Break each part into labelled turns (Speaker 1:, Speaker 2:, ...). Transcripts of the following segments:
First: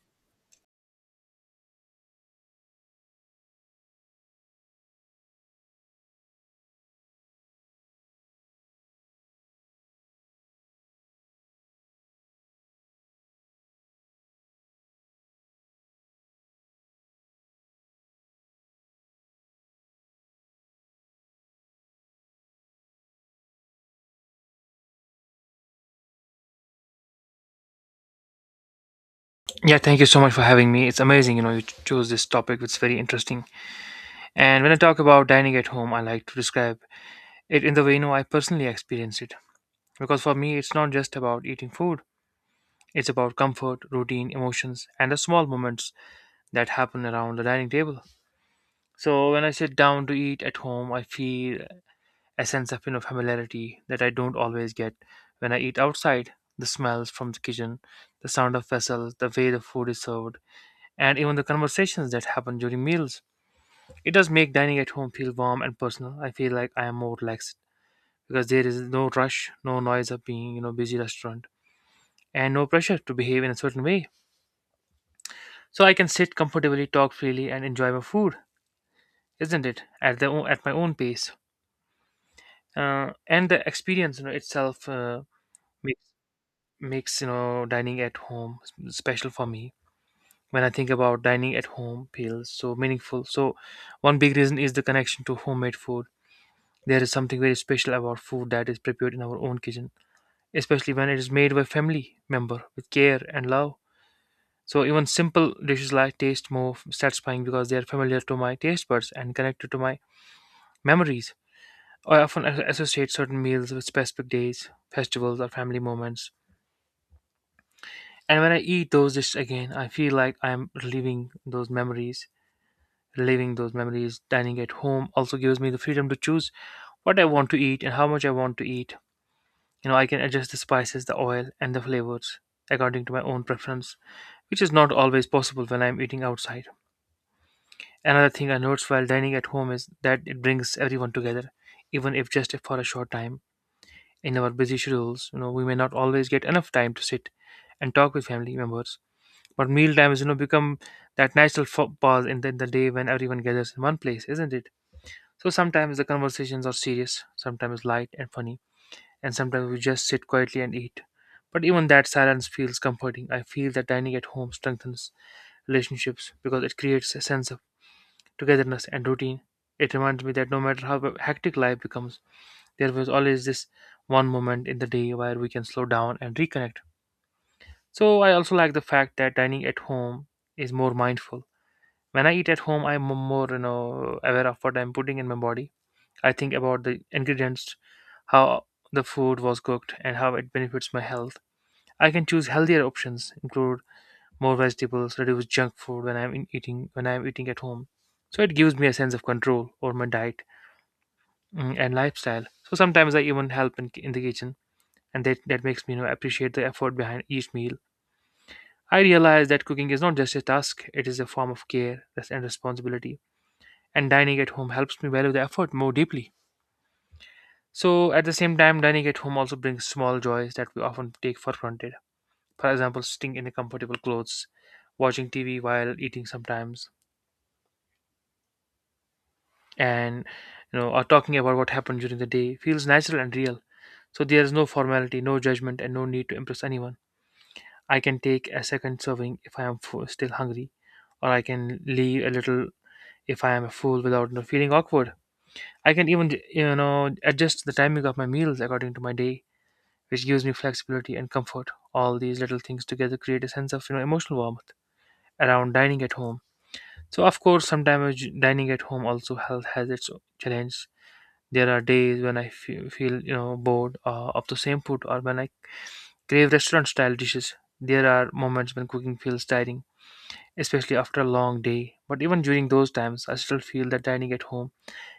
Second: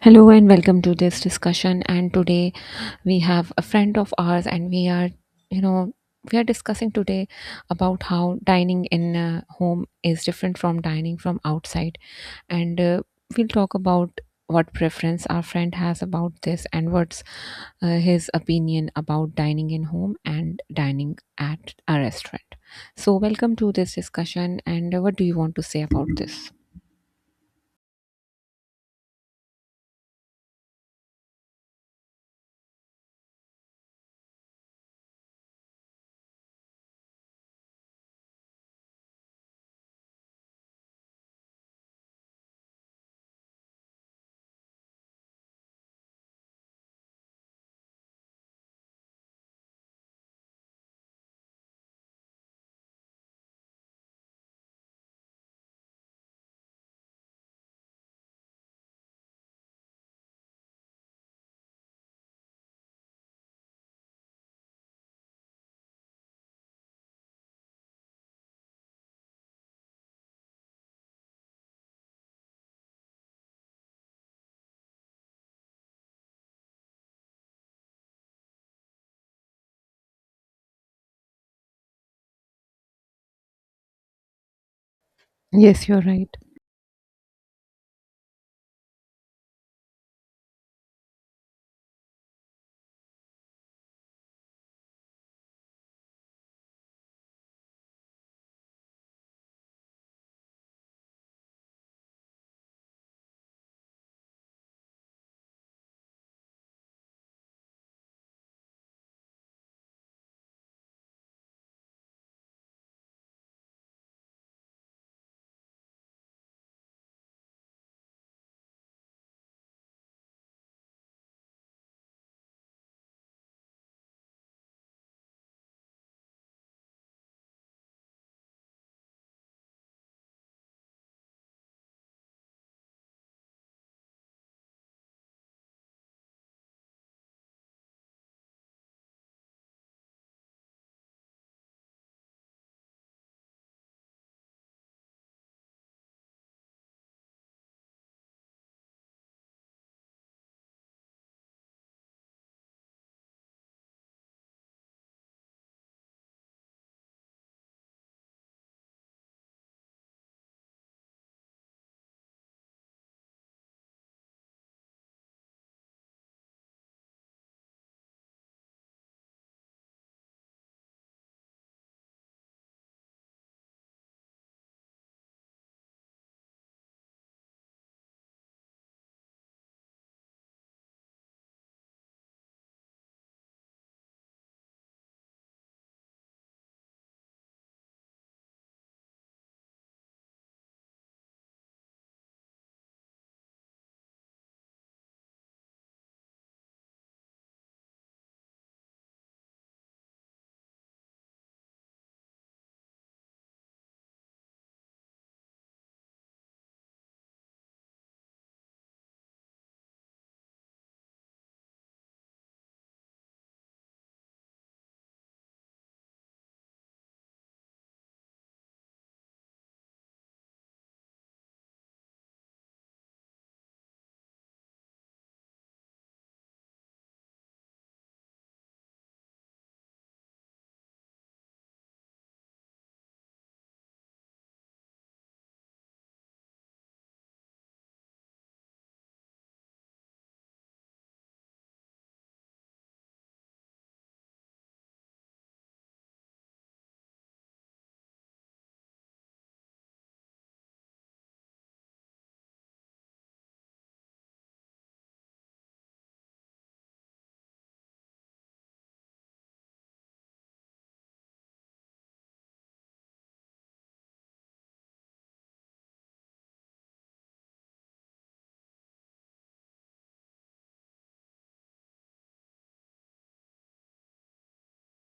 Speaker 1: Hello and welcome to this discussion. And today we have a friend of ours, and you know, we are discussing today about how dining in home is different from dining from outside. And we'll talk about what preference our friend has about this and what's his opinion about dining in home and dining at a restaurant. So, welcome to this discussion. And what do you want to say about this?
Speaker 2: Yeah, thank you so much for having me. It's amazing, you know, you chose this topic. It's very interesting. And when I talk about dining at home, I like to describe it in the way, you know, I personally experience it. Because for me, it's not just about eating food. It's about comfort, routine, emotions, and the small moments that happen around the dining table. So when I sit down to eat at home, I feel a sense of, you know, familiarity that I don't always get when I eat outside. The smells from the kitchen, the sound of vessels, the way the food is served, and even the conversations that happen during meals it does make dining at home feel warm and personal. I feel like I am more relaxed because there is no rush, no noise of being, you know, busy restaurant and no pressure to behave in a certain way. So I can sit comfortably, talk freely and enjoy my food, isn't it? At at my own pace. And the experience, you know, itself
Speaker 1: Yes,
Speaker 2: makes
Speaker 1: you're right.
Speaker 2: makes, you know, dining at home special for me. When I think about dining at home feels so meaningful. So one big reason is the connection to homemade food. There is something very special about food that is prepared in our own kitchen, especially when it is made by family member with care and love. So even simple dishes like taste more satisfying because they are familiar to my taste buds and connected to my memories. I often associate certain meals with specific days, festivals, or family moments. And when I eat those dishes again, I feel like I am reliving those memories. Reliving those memories, dining at home also gives me the freedom to choose what I want to eat and how much I want to eat. You know, I can adjust the spices, the oil, and the flavors according to my own preference, which is not always possible when I'm eating outside. Another thing I notice while dining at home is that it brings everyone together, even if just for a short time. In our busy schedules, you know, we may not always get enough time to sit and talk with family members. But meal times, you know, become that natural pause in the day when everyone gathers in one place, isn't it? So sometimes the conversations are serious, sometimes light and funny, and sometimes we just sit quietly and eat. But even that silence feels comforting. I feel that dining at home strengthens relationships because it creates a sense of togetherness and routine. It reminds me that no matter how hectic life becomes, there was always this one moment in the day where we can slow down and reconnect. So I also like the fact that dining at home is more mindful. When I eat at home, I'm more, you know, aware of what I'm putting in my body. I think about the ingredients, how the food was cooked, and how it benefits my health. I can choose healthier options, include more vegetables, reduce junk food when I'm eating at home. So it gives me a sense of control over my diet and lifestyle. So sometimes I even help in the kitchen, and that makes me, you know, appreciate the effort behind each meal. I realize that cooking is not just a task; it is a form of care and responsibility. And dining at home helps me value the effort more deeply. So at the same time, dining at home also brings small joys that we often take for granted. For example, sitting in the comfortable clothes, watching TV while eating sometimes, and, you know, or talking about what happened during the day feels natural and real. So there is no formality, no judgment, and no need to impress anyone. I can take a second serving if I am still hungry, or I can leave a little if I am a fool without, you know, feeling awkward. I can even, you know, adjust the timing of my meals according to my day, which gives me flexibility and comfort. All these little things together create a sense of, you know, emotional warmth around dining at home. So, of course, sometimes dining at home also health has its challenge. There are days when I feel, you know, bored of the same food, or when I crave restaurant-style dishes. There are moments when cooking feels tiring, especially after a long day. But even during those times, I still feel that dining at home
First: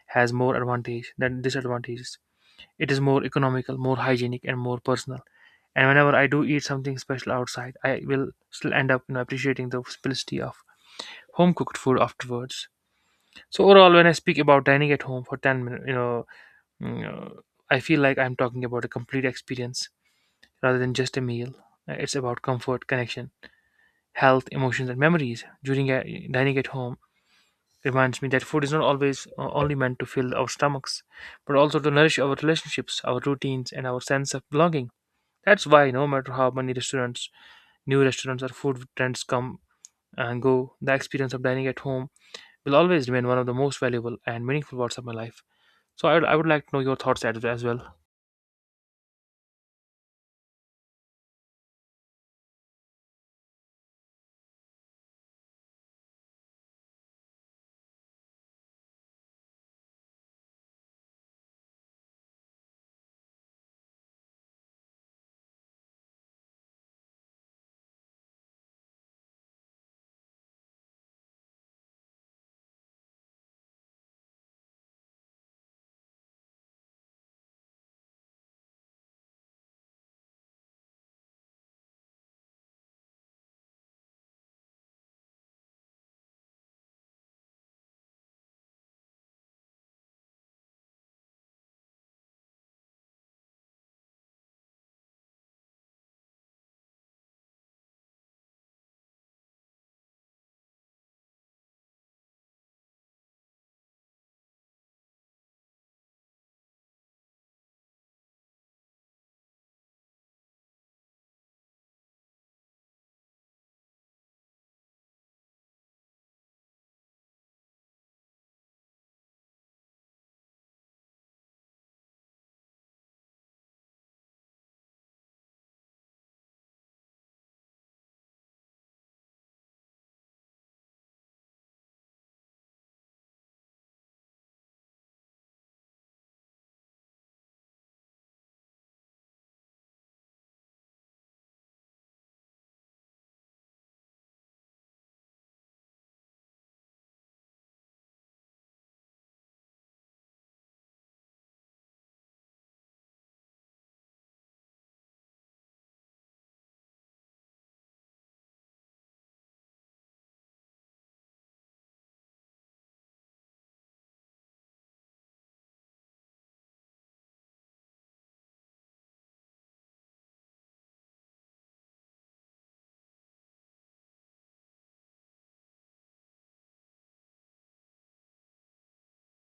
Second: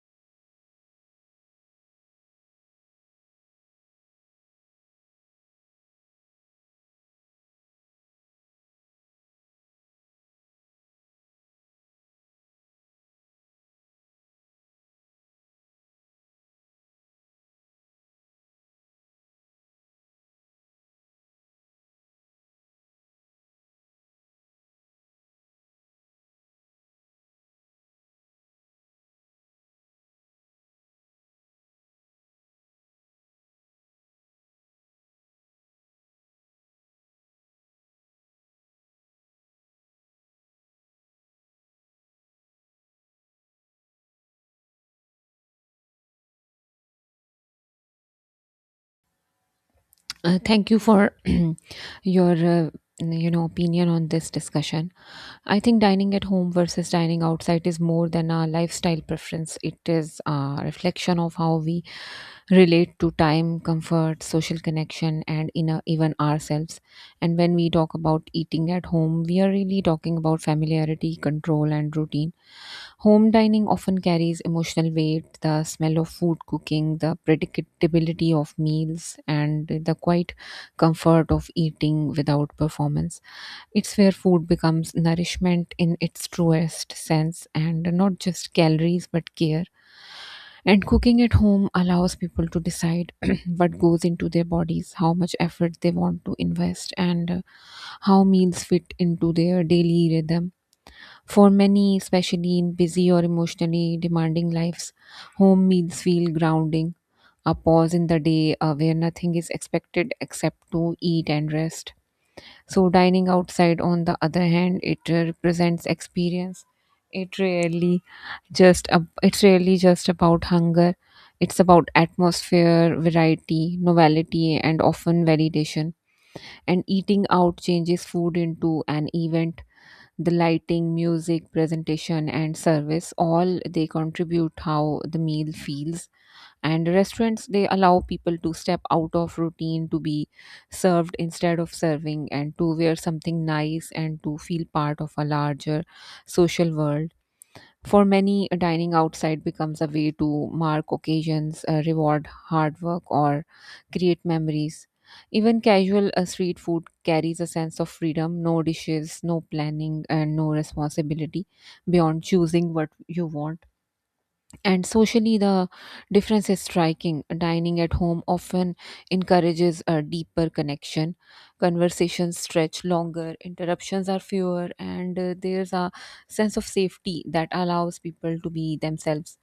Speaker 2: has more advantage than disadvantages. It is more economical, more hygienic, and more personal. And whenever I do eat something special outside, I will still end up, you know, appreciating the simplicity of home-cooked food afterwards. So overall, when I speak about dining at home for 10 minutes, you know, mm, uh, I feel like I'm talking about a complete experience rather than just a meal. It's about comfort, connection, health, emotions, and memories. Dining at home reminds me that food is not always only meant to fill our stomachs, but also to nourish our relationships, our routines, and our sense of belonging. That's why, no matter how many new restaurants, or food trends come and go, the experience of dining at home will always remain one of the most valuable and meaningful parts of my life. So I would like to know your thoughts as well.
Speaker 1: Thank you for your opinion on this discussion. I think dining at home versus dining outside is more than a lifestyle preference. It is a reflection of how we relate to time, comfort, social connection, and inner, even ourselves. And when we talk about eating at home, we are really talking about familiarity, control, and routine. Home dining often carries emotional weight, the smell of food cooking, the predictability of meals, and the quiet comfort of eating without performance. It's where food becomes nourishment in its truest sense and not just calories but care. And cooking at home allows people to decide what goes into their bodies, how much effort they want to invest, and how meals fit into their daily rhythm. For many, especially in busy or emotionally demanding lives, home meals feel grounding, a pause in the day where nothing is expected except to eat and rest. So, dining outside, on the other hand, it represents experience. It really it's really just about hunger. It's about atmosphere, variety, novelty, and often validation. And eating out changes food into an event. The lighting, music, presentation, and service, all they contribute how the meal feels. And restaurants, they allow people to step out of routine, to be served instead of serving, and to wear something nice and to feel part of a larger social world. For many, dining outside becomes a way to mark occasions, reward hard work, or create memories. Even casual street food carries a sense of freedom, no dishes, no planning, and no responsibility beyond choosing what you want. And socially, the difference is striking. Dining at home often encourages a deeper connection. Conversations stretch longer, interruptions are fewer, and there's a sense of safety that allows people to be themselves.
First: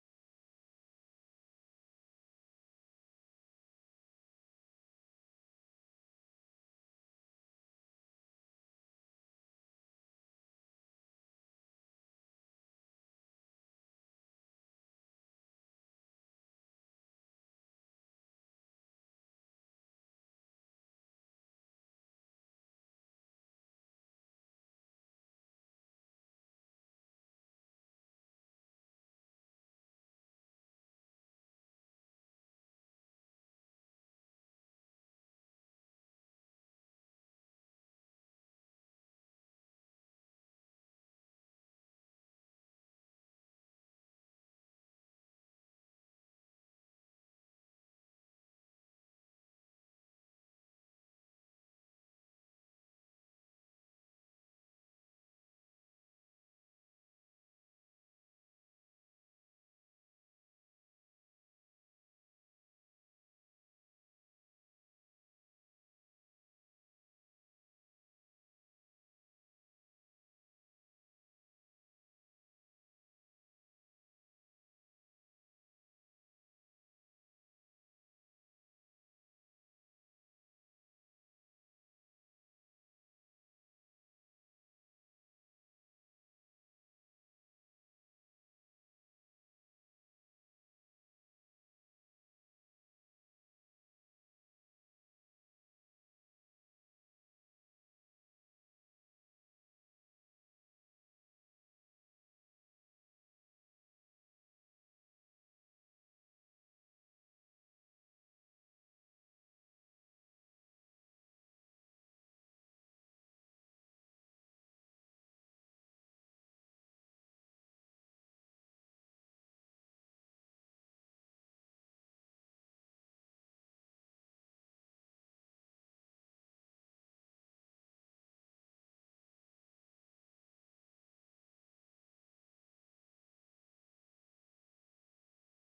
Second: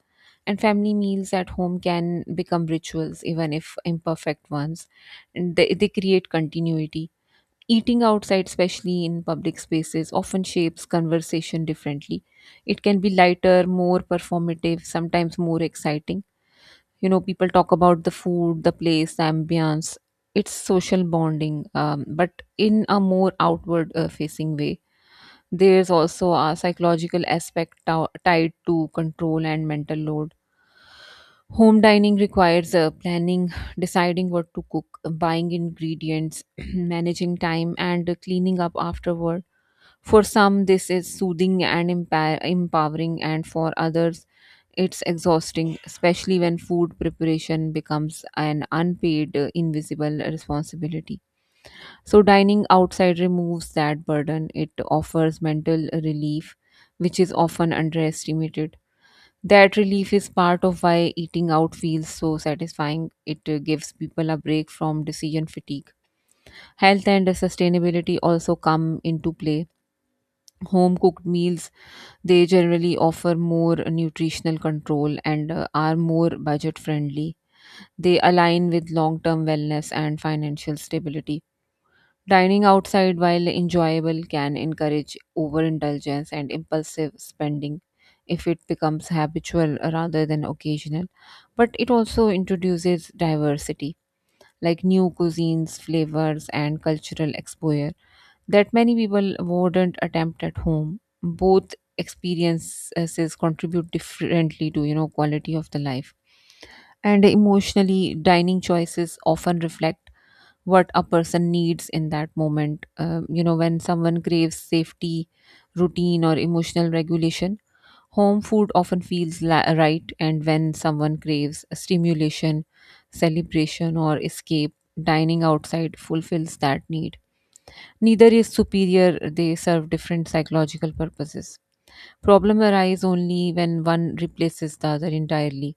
Speaker 1: And family meals at home can become rituals, even if imperfect ones. And they create continuity. Eating outside, especially in public spaces, often shapes conversation differently. It can be lighter, more performative, sometimes more exciting. You know, people talk about the food, the place, the ambience. It's social bonding, but in a more outward facing way. There's also a psychological aspect tied to control and mental load. Home dining requires planning, deciding what to cook, buying ingredients, managing time, and cleaning up afterward. For some, this is soothing and empowering, and for others, it's exhausting, especially when food preparation becomes an unpaid, invisible responsibility. So, dining outside removes that burden. It offers mental relief, which is often underestimated. That relief is part of why eating out feels so satisfying. It gives people a break from decision fatigue. Health and sustainability also come into play. Home cooked meals, they generally offer more nutritional control and are more budget friendly. They align with long term wellness and financial stability. Dining outside, while enjoyable, can encourage overindulgence and impulsive spending if it becomes habitual rather than occasional. But it also introduces diversity, like new cuisines, flavors, and cultural exposure that many people wouldn't attempt at home. Both experiences contribute differently to, you know, quality of the life. And emotionally, dining choices often reflect what a person needs in that moment. You know, when someone craves safety, routine, or emotional regulation, home food often feels right. And when someone craves stimulation, celebration, or escape, dining outside fulfills that need. Neither is superior, they serve different psychological purposes. Problem arise only when one replaces the other entirely,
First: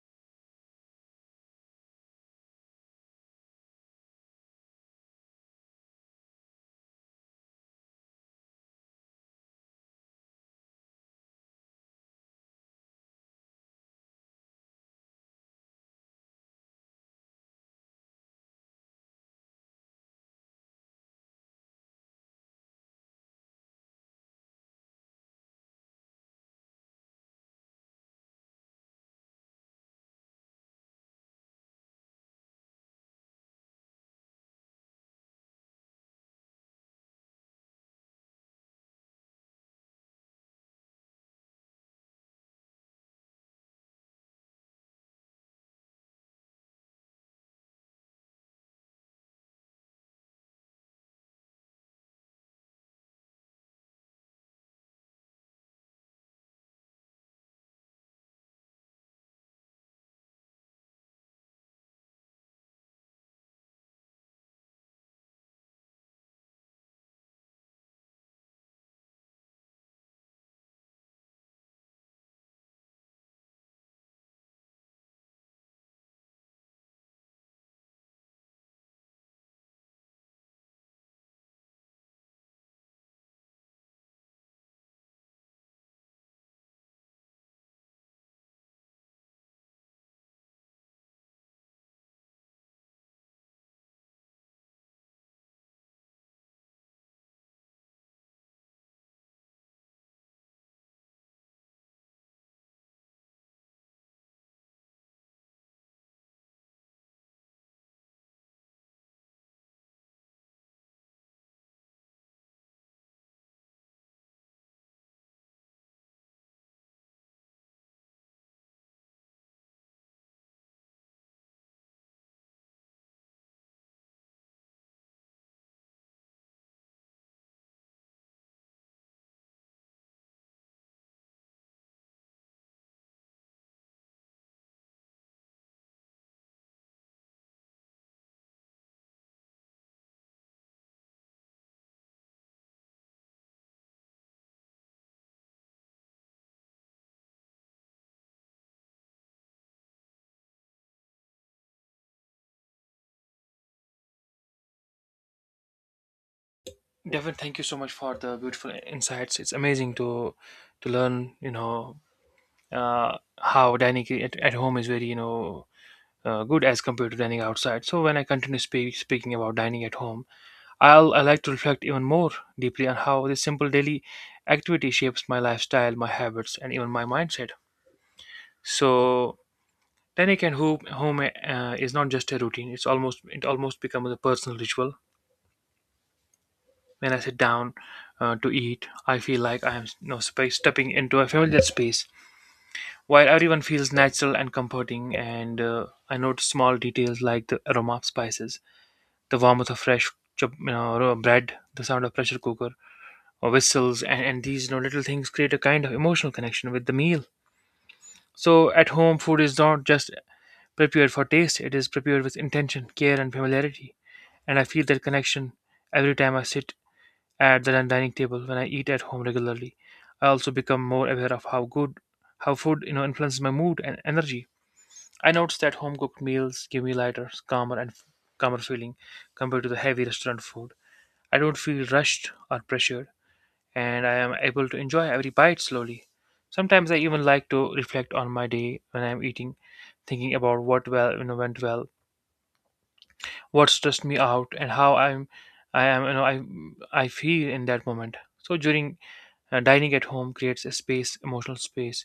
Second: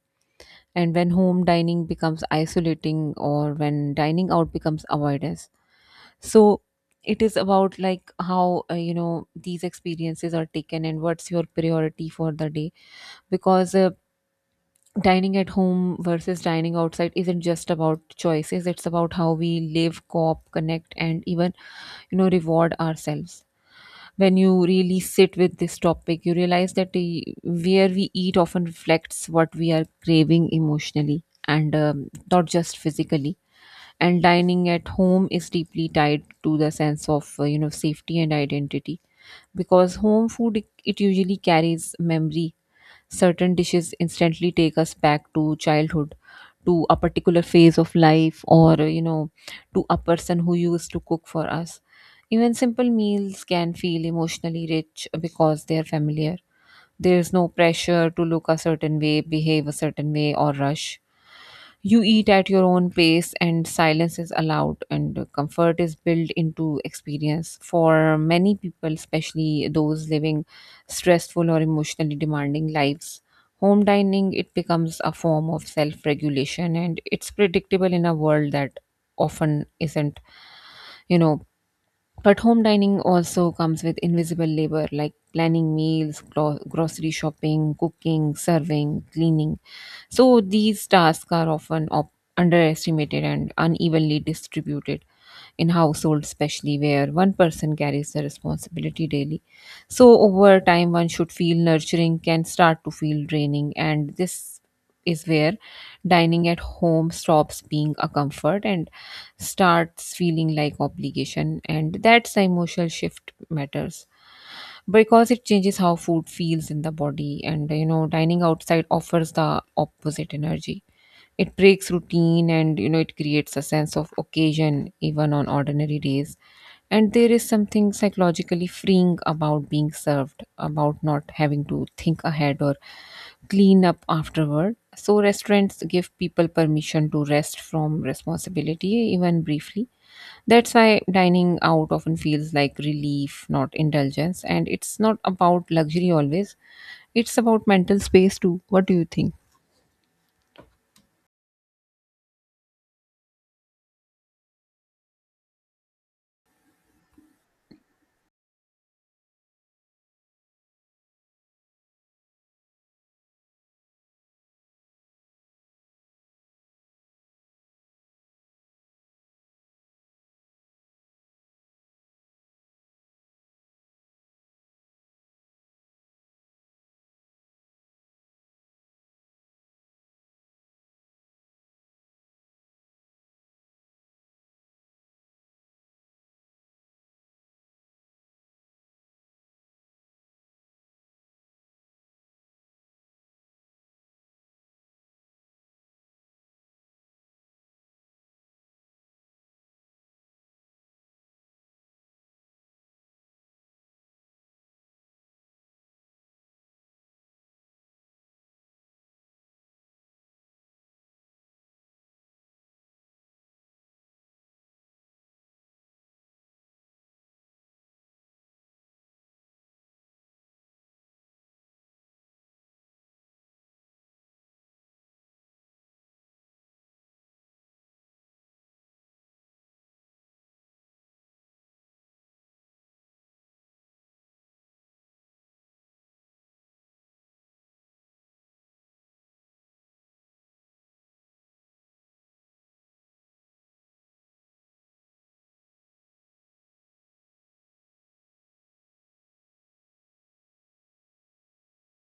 Speaker 1: and when home dining becomes isolating, or when dining out becomes avoidance. So it is about like how you know, these experiences are taken and what's your priority for the day, because dining at home versus dining outside isn't just about choices, it's about how we live, cope, connect, and even, you know, reward ourselves. When you really sit with this topic, you realize that where we eat often reflects what we are craving emotionally and, not just physically. And dining at home is deeply tied to the sense of you know, safety and identity, because home food, it usually carries memory. Certain dishes instantly take us back to childhood, to a particular phase of life, or, you know, to a person who used to cook for us. Even simple meals can feel emotionally rich because they are familiar. There is no pressure to look a certain way, behave a certain way, or rush. You eat at your own pace, and silence is allowed, and comfort is built into experience. For many people, especially those living stressful or emotionally demanding lives, home dining, it becomes a form of self-regulation, and it's predictable in a world that often isn't, you know. But home dining also comes with invisible labor like planning meals, grocery shopping, cooking, serving, cleaning. So these tasks are often underestimated and unevenly distributed in households, especially where one person carries the responsibility daily. So over time, one should feel nurturing can start to feel draining, and this is where dining at home stops being a comfort and starts feeling like obligation, and that's the emotional shift matters, because it changes how food feels in the body. And you know, dining outside offers the opposite energy. It breaks routine, and you know, it creates a sense of occasion even on ordinary days. And there is something psychologically freeing about being served, about not having to think ahead or clean up afterward. So, restaurants give people permission to rest from responsibility, even briefly. That's why dining out often feels like relief, not indulgence. And it's not about luxury always, it's about mental space too. What do you think?
Speaker 2: Devin, thank you so much for the beautiful insights. It's amazing to learn, you know, how dining at home is very, you know, good as compared to dining outside. So when I continue speaking about dining at home, I like to reflect even more deeply on how this simple daily activity shapes my lifestyle, my habits, and even my mindset. So dining at home, is not just a routine; it almost becomes a personal ritual. When I sit down to eat, I feel like I am no space stepping into a familiar space. While everyone feels natural and comforting, and I notice small details like the aroma of spices, the warmth of fresh chop, you know, raw bread, the sound of pressure cooker or whistles, and these, you know, little things create a kind of emotional connection with the meal. So at home, food is not just prepared for taste; it is prepared with intention, care, and familiarity. And I feel that connection every time I sit at the dining table when I eat at home regularly. I also become more aware of how food, you know, influences my mood and energy. I noticed that home cooked meals give me lighter, calmer, and calmer feeling compared to the heavy restaurant food. I don't feel rushed or pressured, and I am able to enjoy every bite slowly. Sometimes I even like to reflect on my day when I'm eating, thinking about what well you know went well, what stressed me out, and how I'm I am you know I feel in that moment. So during dining at home creates a space, emotional space,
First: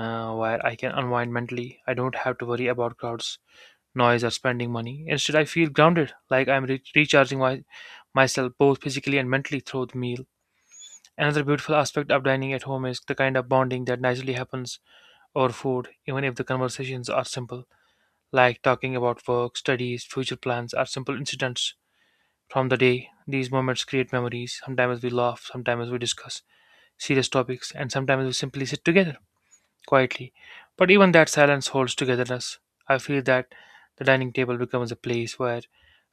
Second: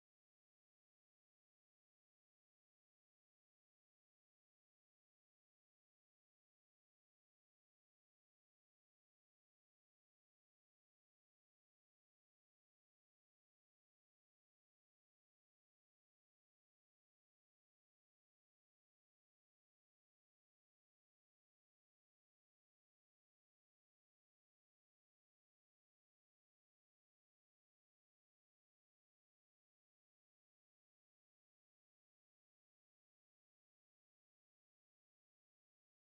Speaker 2: where I can unwind mentally. I don't have to worry about crowds, noise, or spending money. Instead, I feel grounded, like I'm recharging myself both physically and mentally through the meal. Another beautiful aspect of dining at home is the kind of bonding that naturally happens over food, even if the conversations are simple, like talking about work, studies, future plans, or simple incidents from the day. These moments create memories. Sometimes we laugh, sometimes we discuss serious topics, and sometimes we simply sit together quietly. But even that silence holds togetherness. I feel that the dining table becomes a place where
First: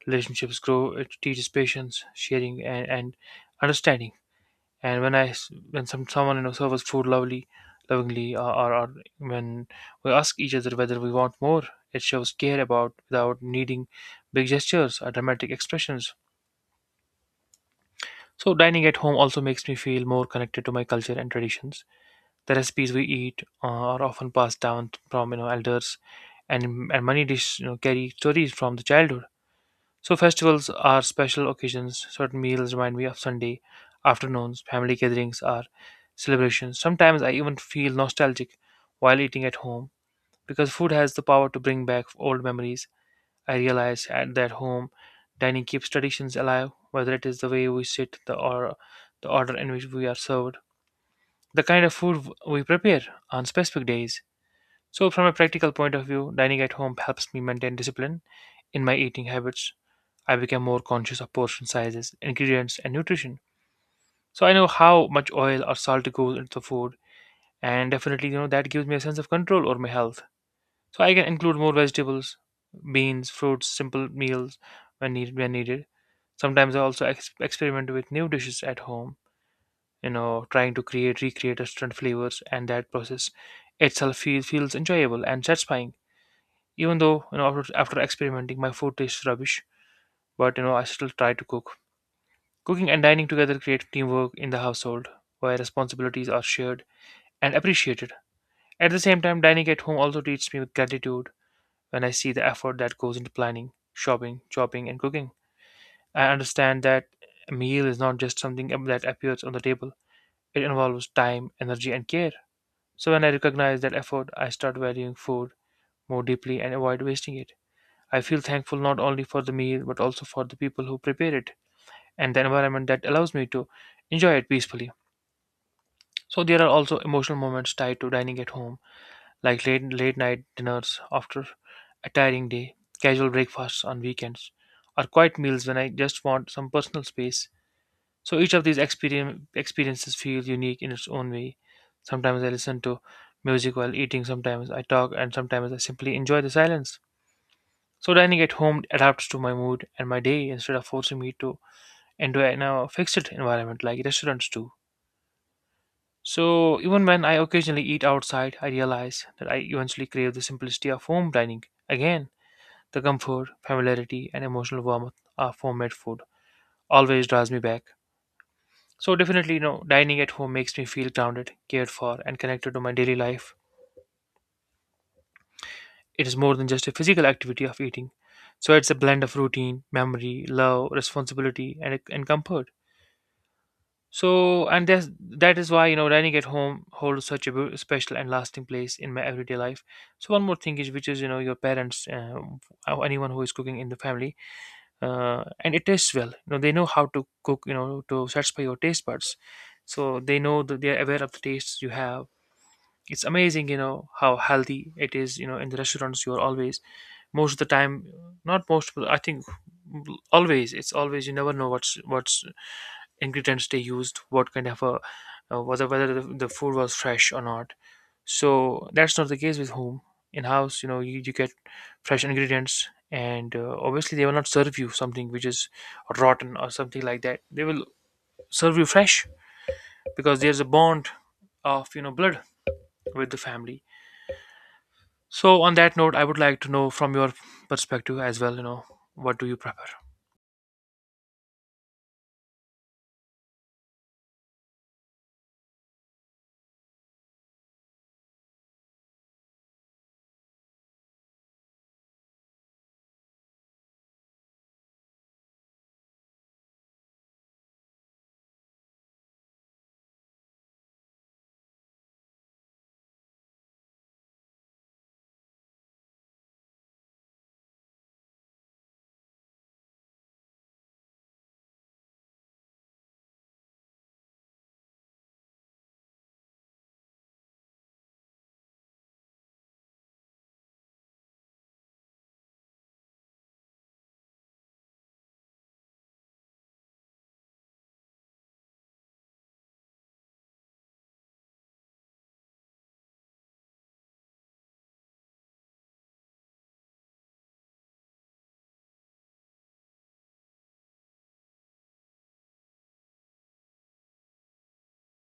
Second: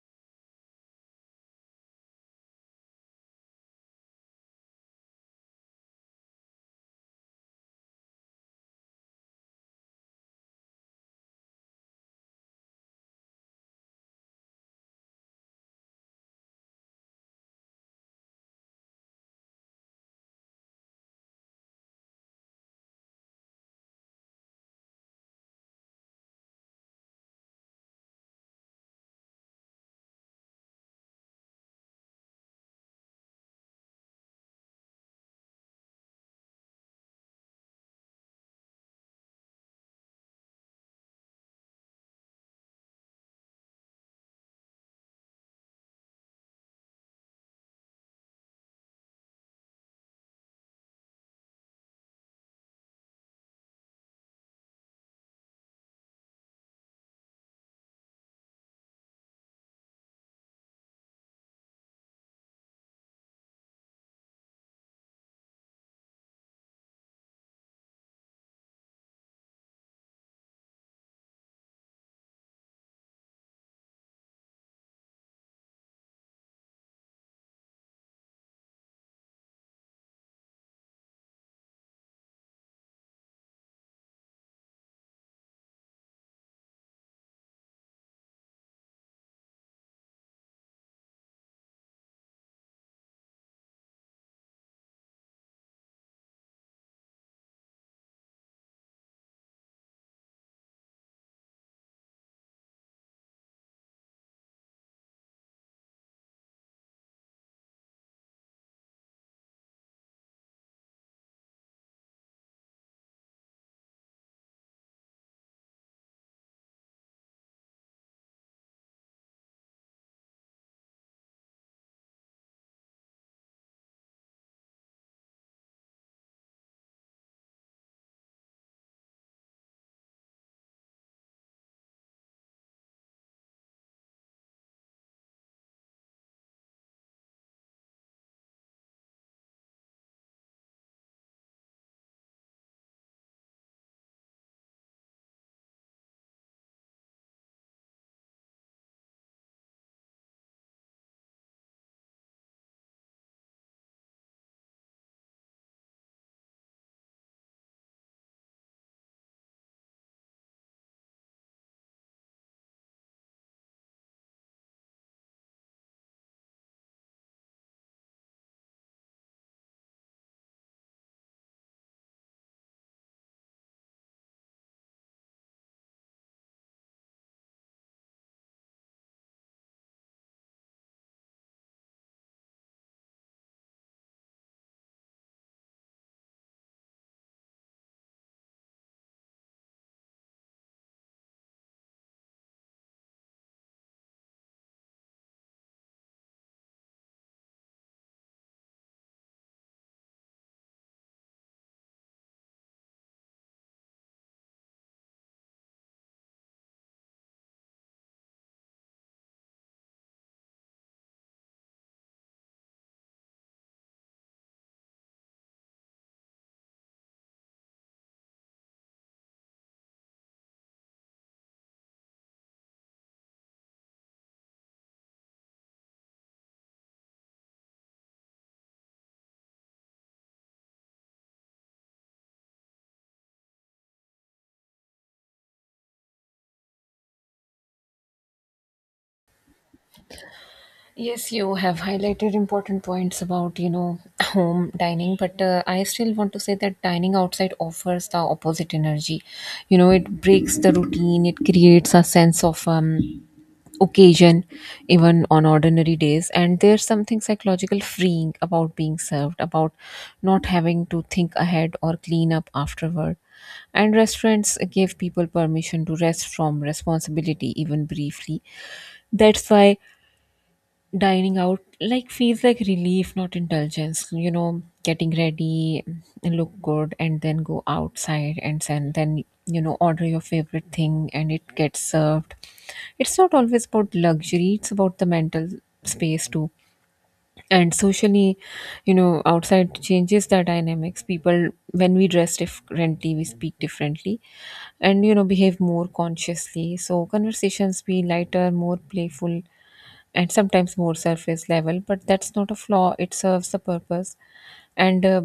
Speaker 2: relationships grow. It teaches patience, sharing, and understanding. And when I s- when some someone, you know, serves food lovingly, or when we ask each other whether we want more, it shows care about without needing big gestures or dramatic expressions. So dining at home also makes me feel more connected to my culture and traditions. The recipes we eat are often passed down from, you know, elders, and many dishes, you know, carry stories from the childhood. So festivals are special occasions. Certain meals remind me of Sunday afternoons. Family gatherings are celebrations. Sometimes I even feel nostalgic while eating at home because food has the power to bring back old memories. I realize at that home dining keeps traditions alive, whether it is the way we sit, the or the order in which we are served, the kind of food we prepare on specific days. So, from a practical point of view, dining at home helps me maintain discipline in my eating habits. I become more conscious of portion sizes, ingredients, and nutrition. So, I know how much oil or salt goes into the food, and definitely, you know, that gives me a sense of control over my health. So, I can include more vegetables, beans, fruits, simple meals when needed. When needed. Sometimes I also experiment with new dishes at home, you know, trying to create recreate different flavors, and that process itself feels enjoyable and satisfying, even though, you know, after experimenting my food tastes rubbish. But, you know, I still try to cook. Cooking and dining together create teamwork in the household, where responsibilities are shared and appreciated. At the same time, dining at home also teaches me with gratitude. When I see the effort that goes into planning, shopping, chopping, and cooking, I understand that a meal is not just something that appears on the table. It involves time, energy, and care. So when I recognize that effort, I start valuing food more deeply and avoid wasting it. I feel thankful not only for the meal but also for the people who prepare it and the environment that allows me to enjoy it peacefully. So there are also emotional moments tied to dining at home, like late night dinners after a tiring day, casual breakfasts on weekends, or quiet meals when I just want some personal space. So each of these experiences feel unique in its own way. Sometimes I listen to music while eating, sometimes I talk, and sometimes I simply enjoy the silence. So dining at home adapts to my mood and my day instead of forcing me to into a now fixed environment like restaurants do. So even when I occasionally eat outside, I realize that I eventually crave the simplicity of home dining. Again, the comfort, familiarity, and emotional warmth of homemade food always draws me back. So definitely, you know, dining at home makes me feel grounded, cared for, and connected to my daily life. It is more than just a physical activity of eating. So it's a blend of routine, memory, love, responsibility, and comfort. So and that is why, you know, dining at home holds such a special and lasting place in my everyday life. So one more thing is, which is, you know, your parents, or anyone who is cooking in the family, and it tastes well. You know they know how to cook, you know, to satisfy your taste buds, so they know that they are aware of the tastes you have. It's amazing, you know, how healthy it is. You know, in the restaurants, you're always, most of the time, not most, but I think always, it's always, you never know what's ingredients they used, what kind of a, whether the food was fresh or not. So that's not the case with home. In house, you know, you get fresh ingredients, and obviously they will not serve you something which is rotten or something like that. They will serve you fresh, because there's a bond of, you know, blood with the family. So on that note, I would like to know from your perspective as well, you know, what do you prefer?
Speaker 1: Yes, you have highlighted important points about, you know, home dining, but I still want to say that dining outside offers the opposite energy. You know, it breaks the routine, it creates a sense of occasion, even on ordinary days. And there's something psychological freeing about being served, about not having to think ahead or clean up afterward. And restaurants give people permission to rest from responsibility, even briefly. That's why dining out like feels like relief, not indulgence. You know, getting ready, look good and then go outside, and then, you know, order your favorite thing and it gets served. It's not always about luxury, it's about the mental space too. And socially, you know, outside changes the dynamics. People, when we dress differently, we speak differently and, you know, behave more consciously, so conversations be lighter, more playful, and sometimes more surface level, but that's not a flaw, it serves the purpose. And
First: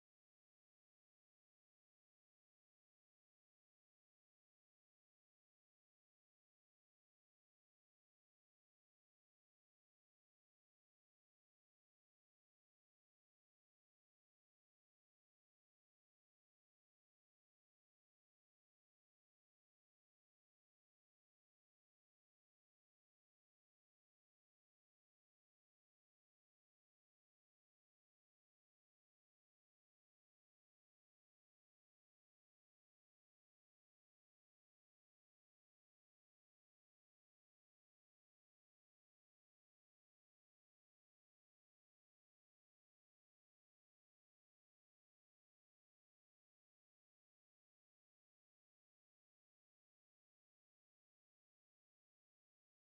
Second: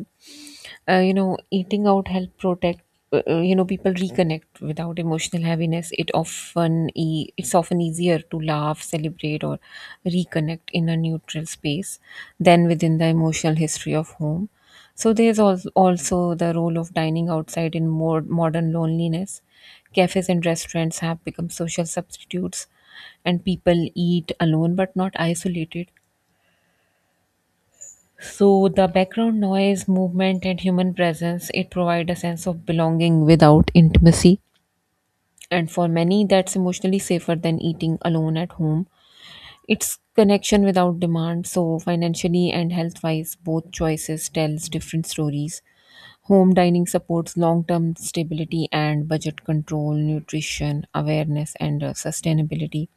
Speaker 1: You know, eating out help protect, you know, people reconnect without emotional heaviness. It's often easier to laugh, celebrate, or reconnect in a neutral space than within the emotional history of home. So there's also the role of dining outside in more modern loneliness. Cafes and restaurants have become social substitutes, and people eat alone but not isolated. So the background noise, movement, and human presence, it provide a sense of belonging without intimacy. And for many, that's emotionally safer than eating alone at home. It's connection without demand. So financially and health-wise, both choices tells different stories. Home dining supports long-term stability and budget control, nutrition, awareness, and sustainability.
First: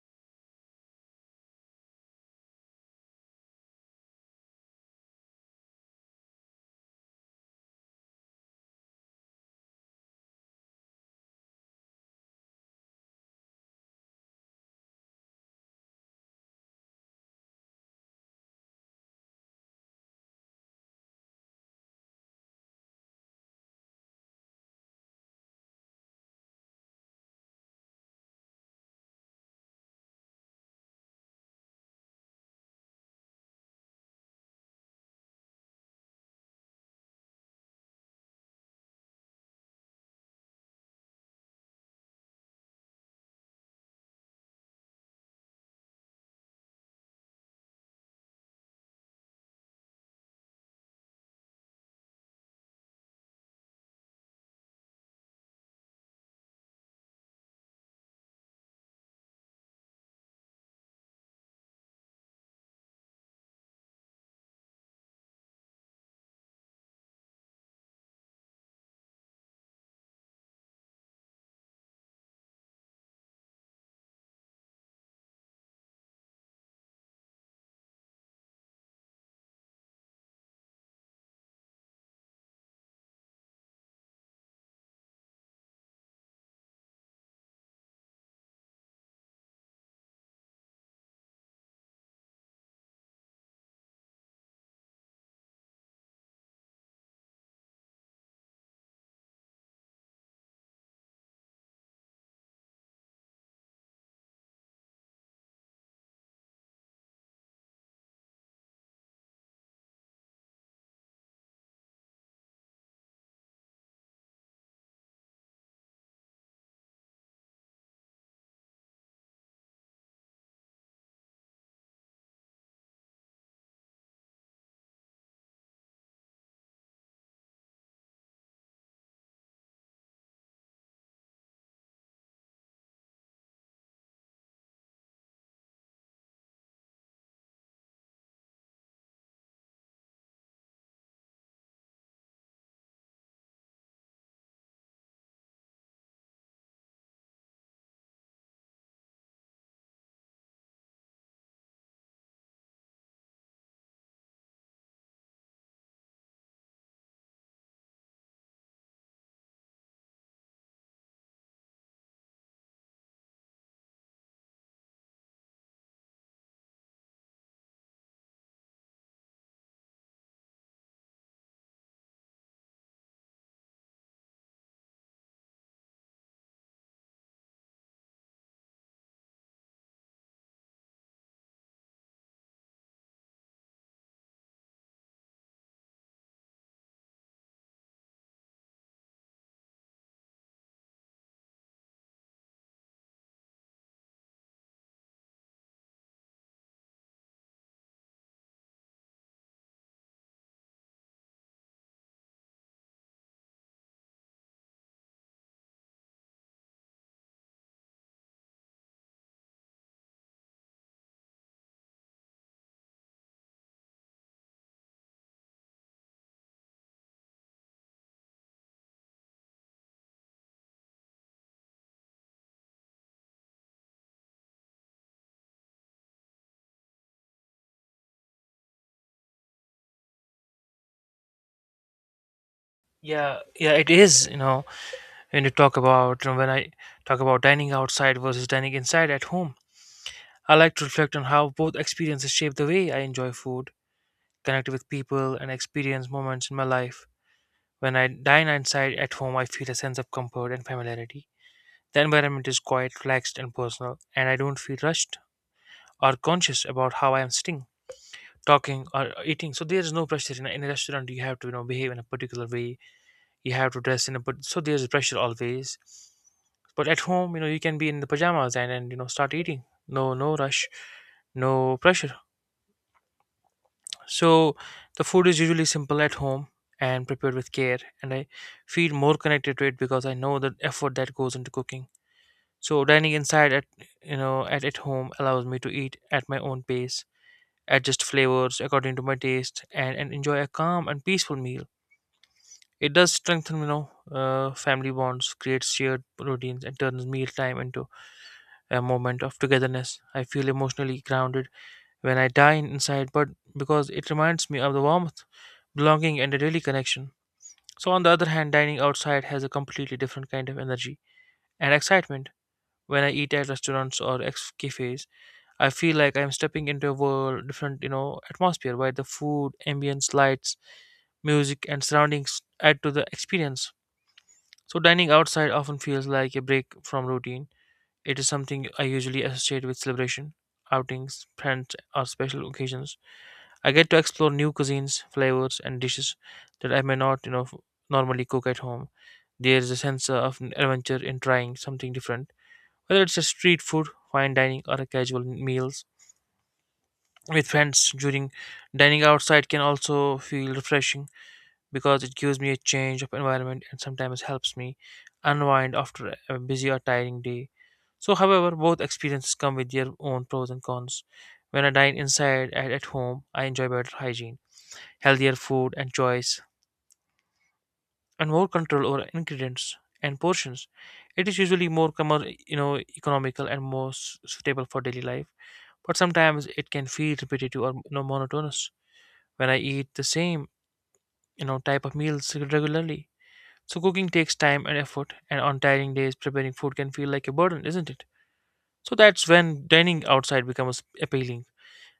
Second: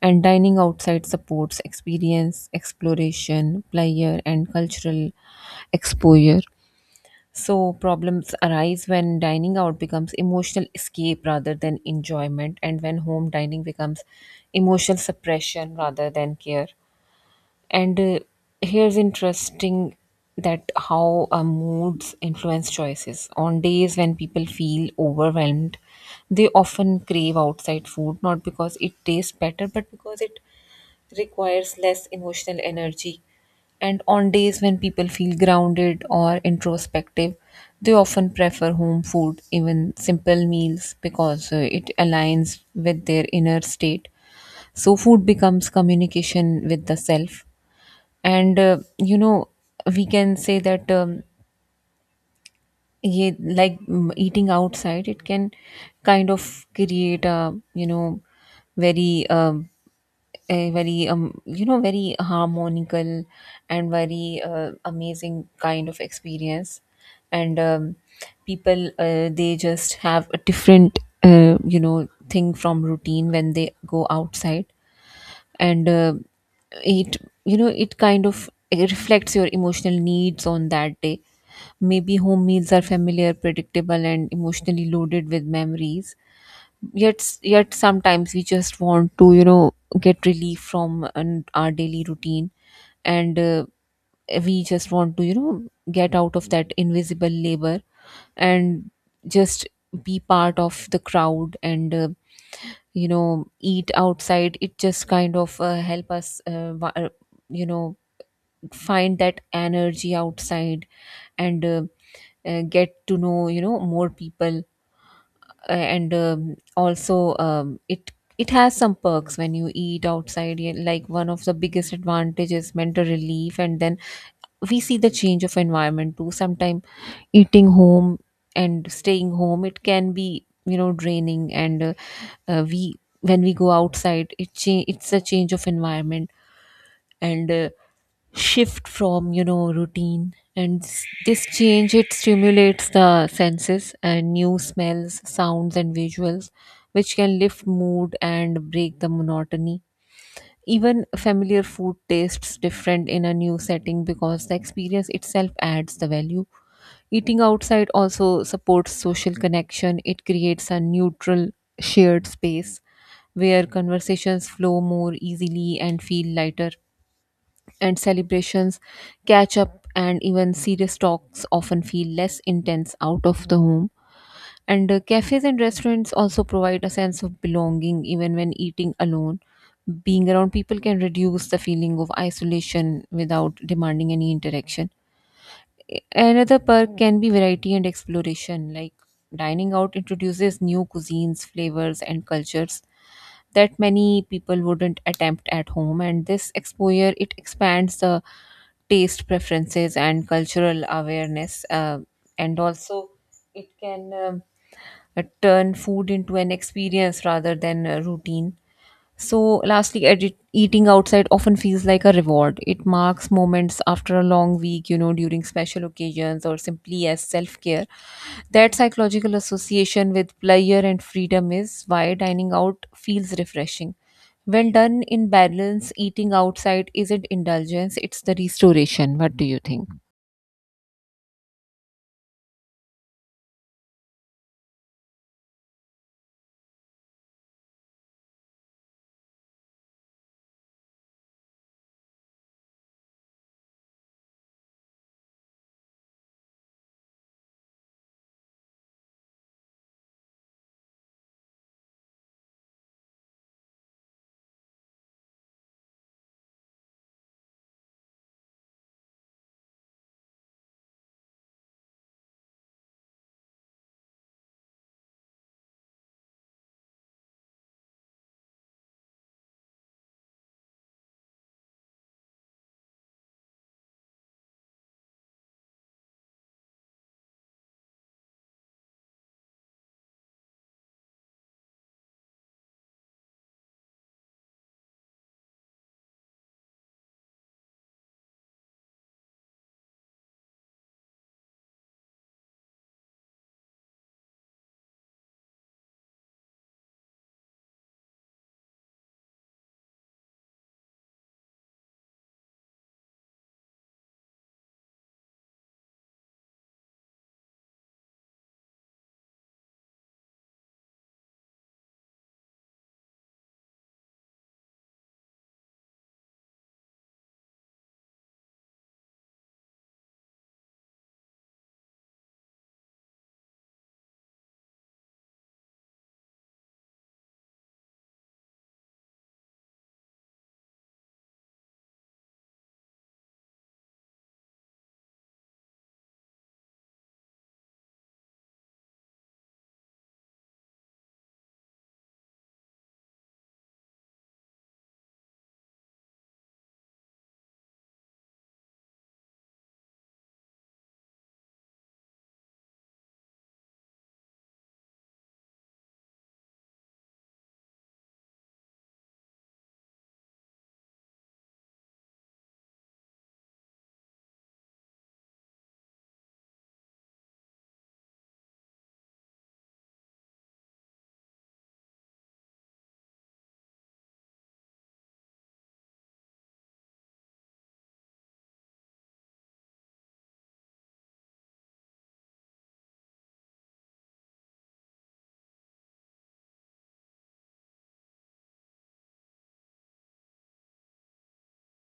Speaker 1: And dining outside supports experience, exploration, pleasure, and cultural exposure. So, problems arise when dining out becomes emotional escape rather than enjoyment, and when home dining becomes emotional suppression rather than care. And Here's interesting that how moods influence choices. On days when people feel overwhelmed, they often crave outside food, not because it tastes better but because it requires less emotional energy. And on days when people feel grounded or introspective, they often prefer home food, even simple meals, because it aligns with their inner state. So, food becomes communication with the self. And, you know, we can say that. Eating outside, it can kind of create a very a very very harmonical and very amazing kind of experience and people they just have a different thing from routine when they go outside and it you know it kind of it reflects your emotional needs on that day. Maybe home meals are familiar, predictable, and emotionally loaded with memories, yet sometimes we just want to get relief from our daily routine, and we just want to get out of that invisible labor and just be part of the crowd. And you know Eat outside, it just kind of help us you know find that energy outside, and get to know, more people. And also it It has some perks when you eat outside, yeah, like one of the biggest advantages, mental relief. And then we see the change of environment too. Sometimes eating home and staying home, it can be, you know, draining, and we when we go outside, it it's a change of environment and shift from, you know, routine. And this change, it stimulates the senses and new smells, sounds, and visuals, which can lift mood and break the monotony. Even familiar food tastes different in a new setting because the experience itself adds the value. Eating outside also supports social connection. It creates a neutral, shared space where conversations flow more easily and feel lighter. And celebrations, catch up, and even serious talks often feel less intense out of the home. And Cafes and restaurants also provide a sense of belonging even when eating alone. Being around people can reduce the feeling of isolation without demanding any interaction. Another perk can be variety and exploration. Like, dining out introduces new cuisines, flavors, and cultures that many people wouldn't attempt at home. And this exposure, it expands the taste preferences and cultural awareness. And also, it can, turn food into an experience rather than a routine. So, lastly, edit, eating outside often feels like a reward. It marks moments after a long week, you know, during special occasions or simply as self care. That psychological association with pleasure and freedom is why dining out feels refreshing. When done in balance, eating outside isn't indulgence, it's the restoration. What do you think?
Speaker 2: Yeah, yeah, it is. You know, when you talk about, you know, when I talk about dining outside versus dining inside at home, I like to reflect on how both experiences shape the way I enjoy food, connect with people, and experience moments in my life. When I dine outside at home, I feel a sense of comfort and familiarity. The environment is quiet, relaxed, and personal, and I don't feel rushed or conscious about how I am sitting, talking, or eating. So there's no pressure. In a, in a restaurant you have to, you know, behave in a particular way, you have to dress in a, but so there's pressure always. But at home, you know, you can be in the pajamas and you know, start eating. No, no rush, no pressure. So the food is usually simple at home and prepared with care, and I feel more connected to it because I know the effort that goes into cooking. So dining inside at, you know, at home allows me to eat at my own pace, adjust flavors according to my taste, and enjoy a calm and peaceful meal. It does strengthen, you know, family bonds, creates shared routines, and turns mealtime into a moment of togetherness. I feel emotionally grounded when I dine inside, but because it reminds me of the warmth, belonging, and a daily connection. So, on the other hand, dining outside has a completely different kind of energy and excitement. When I eat at restaurants or ex cafes, I feel like I'm stepping into a world different, you know, atmosphere where the food, ambience, lights, music, and surroundings add to the experience. So, dining outside often feels like a break from routine. It is something I usually associate with celebration, outings, friends, or special occasions. I get to explore new cuisines, flavors, and dishes that I may not, you know, normally cook at home. There is a sense of an adventure in trying something different, whether it's a street food, fine dining, or a casual meals with friends during. Dining outside can also feel refreshing because it gives me a change of environment and sometimes helps me unwind after a busy or tiring day. So, however, both experiences come with their own pros and cons. When I dine inside and at home, I enjoy better hygiene, healthier food and choice, and more control over ingredients and portions. It is usually more you know, economical and more suitable for daily life, but sometimes it can feel repetitive or, you know, monotonous when I eat the same, you know, type of meals regularly. So cooking takes time and effort, and on tiring days, preparing food can feel like a burden, isn't it? So that's when dining outside becomes appealing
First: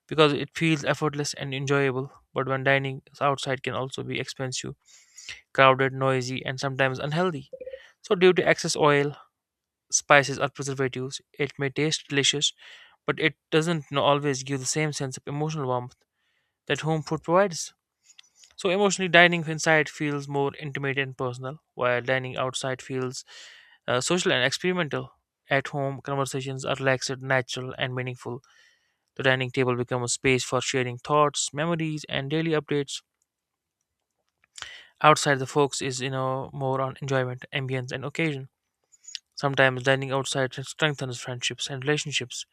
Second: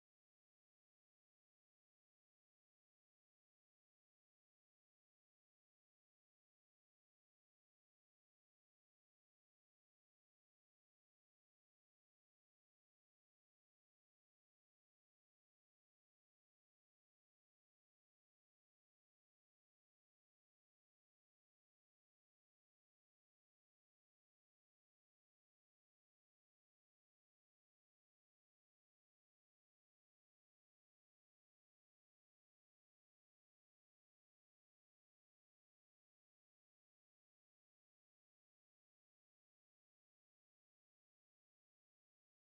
Speaker 2: because it feels effortless and enjoyable. But when dining outside can also be expensive, crowded, noisy, and sometimes unhealthy. So due to excess oil, spices, or preservatives, it may taste delicious, but it doesn't you always give the same sense of emotional warmth that home food provides. So emotionally, dining inside feels more intimate and personal, while dining outside feels, social and experimental. At home, conversations are relaxed, natural, and meaningful. The dining table becomes a space for sharing thoughts, memories, and daily updates. Outside, the focus is, you know, more on enjoyment, ambience, and occasion. Sometimes dining outside strengthens friendships and relationships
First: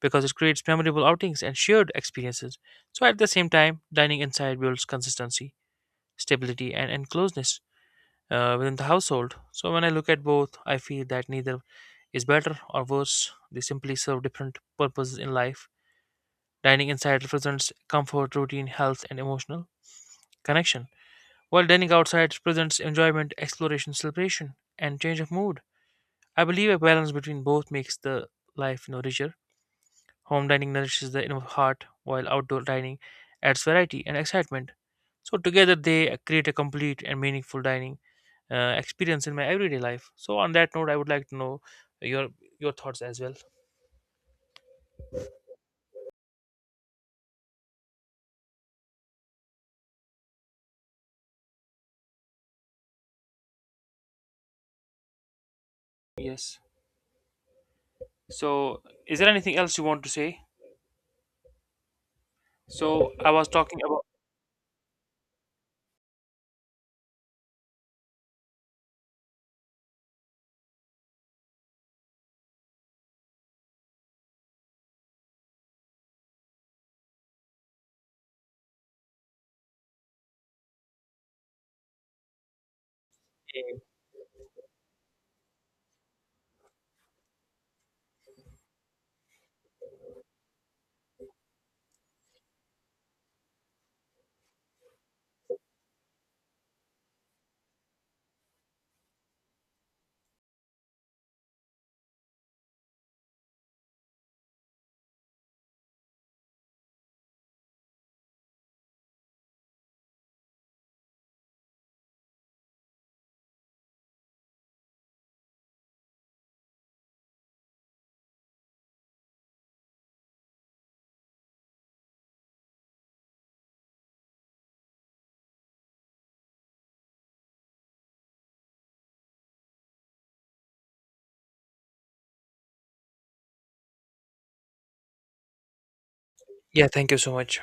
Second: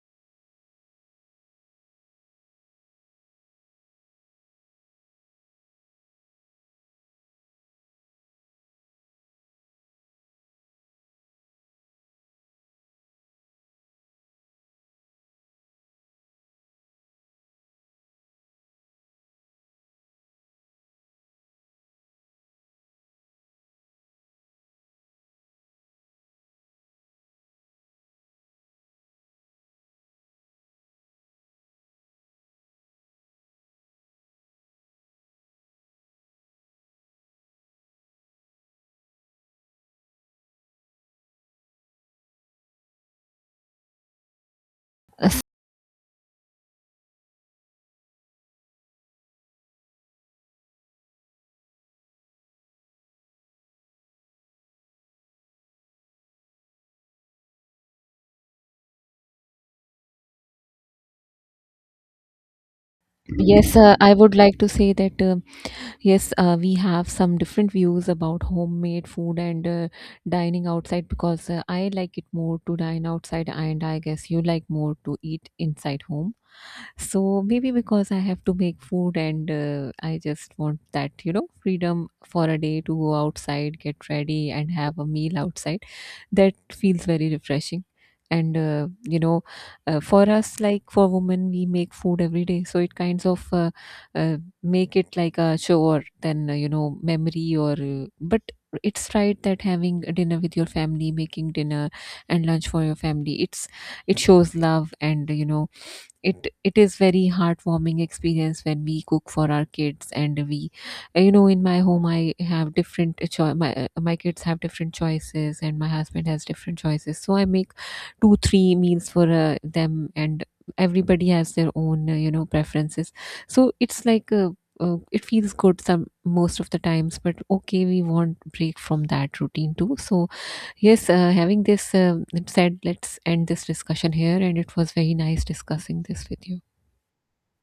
Speaker 2: because it creates memorable outings and shared experiences. So at the same time, dining inside builds consistency, stability, and closeness within the household. So when I look at both, I feel that neither is better or worse. They simply serve different purposes in life. Dining inside represents comfort, routine, health, and emotional connection, while dining outside represents enjoyment, exploration, celebration, and change of mood. I believe a balance between both makes the life, you know, richer. Home dining nourishes the inner heart, while outdoor dining adds variety and excitement. So together they create a complete and meaningful dining, experience in my everyday life. So on that note, I would like to know your thoughts as well. Yes. So is there anything else you want to say? So I was
Speaker 1: Yes,
Speaker 2: talking about.
Speaker 1: I would like to say that, yes, we have some different views about homemade food and, dining outside, because I like it more to dine outside, and I guess you like more to eat inside home. So maybe because I have to make food and, I just want that, you know, freedom for a day to go outside, get ready, and have a meal outside. That feels very refreshing. And, uh, you know, for us, like for women, we make food every day, so it kinds of, uh, make it like a chore than, memory or but it's right that having a dinner with your family, making dinner and lunch for your family, it's it shows love. And, you know, it is very heartwarming experience when we cook for our kids. And we, you know, in my home, I have different my kids have different choices, and my husband has different choices, so I make two three meals for them, and everybody has their own, preferences. So it's like, it feels good some most of the times, but okay, we want break from that routine too. So yes, having this said, let's end this discussion here, and it was very nice discussing this with you.
Speaker 2: Yeah. Thank you so much.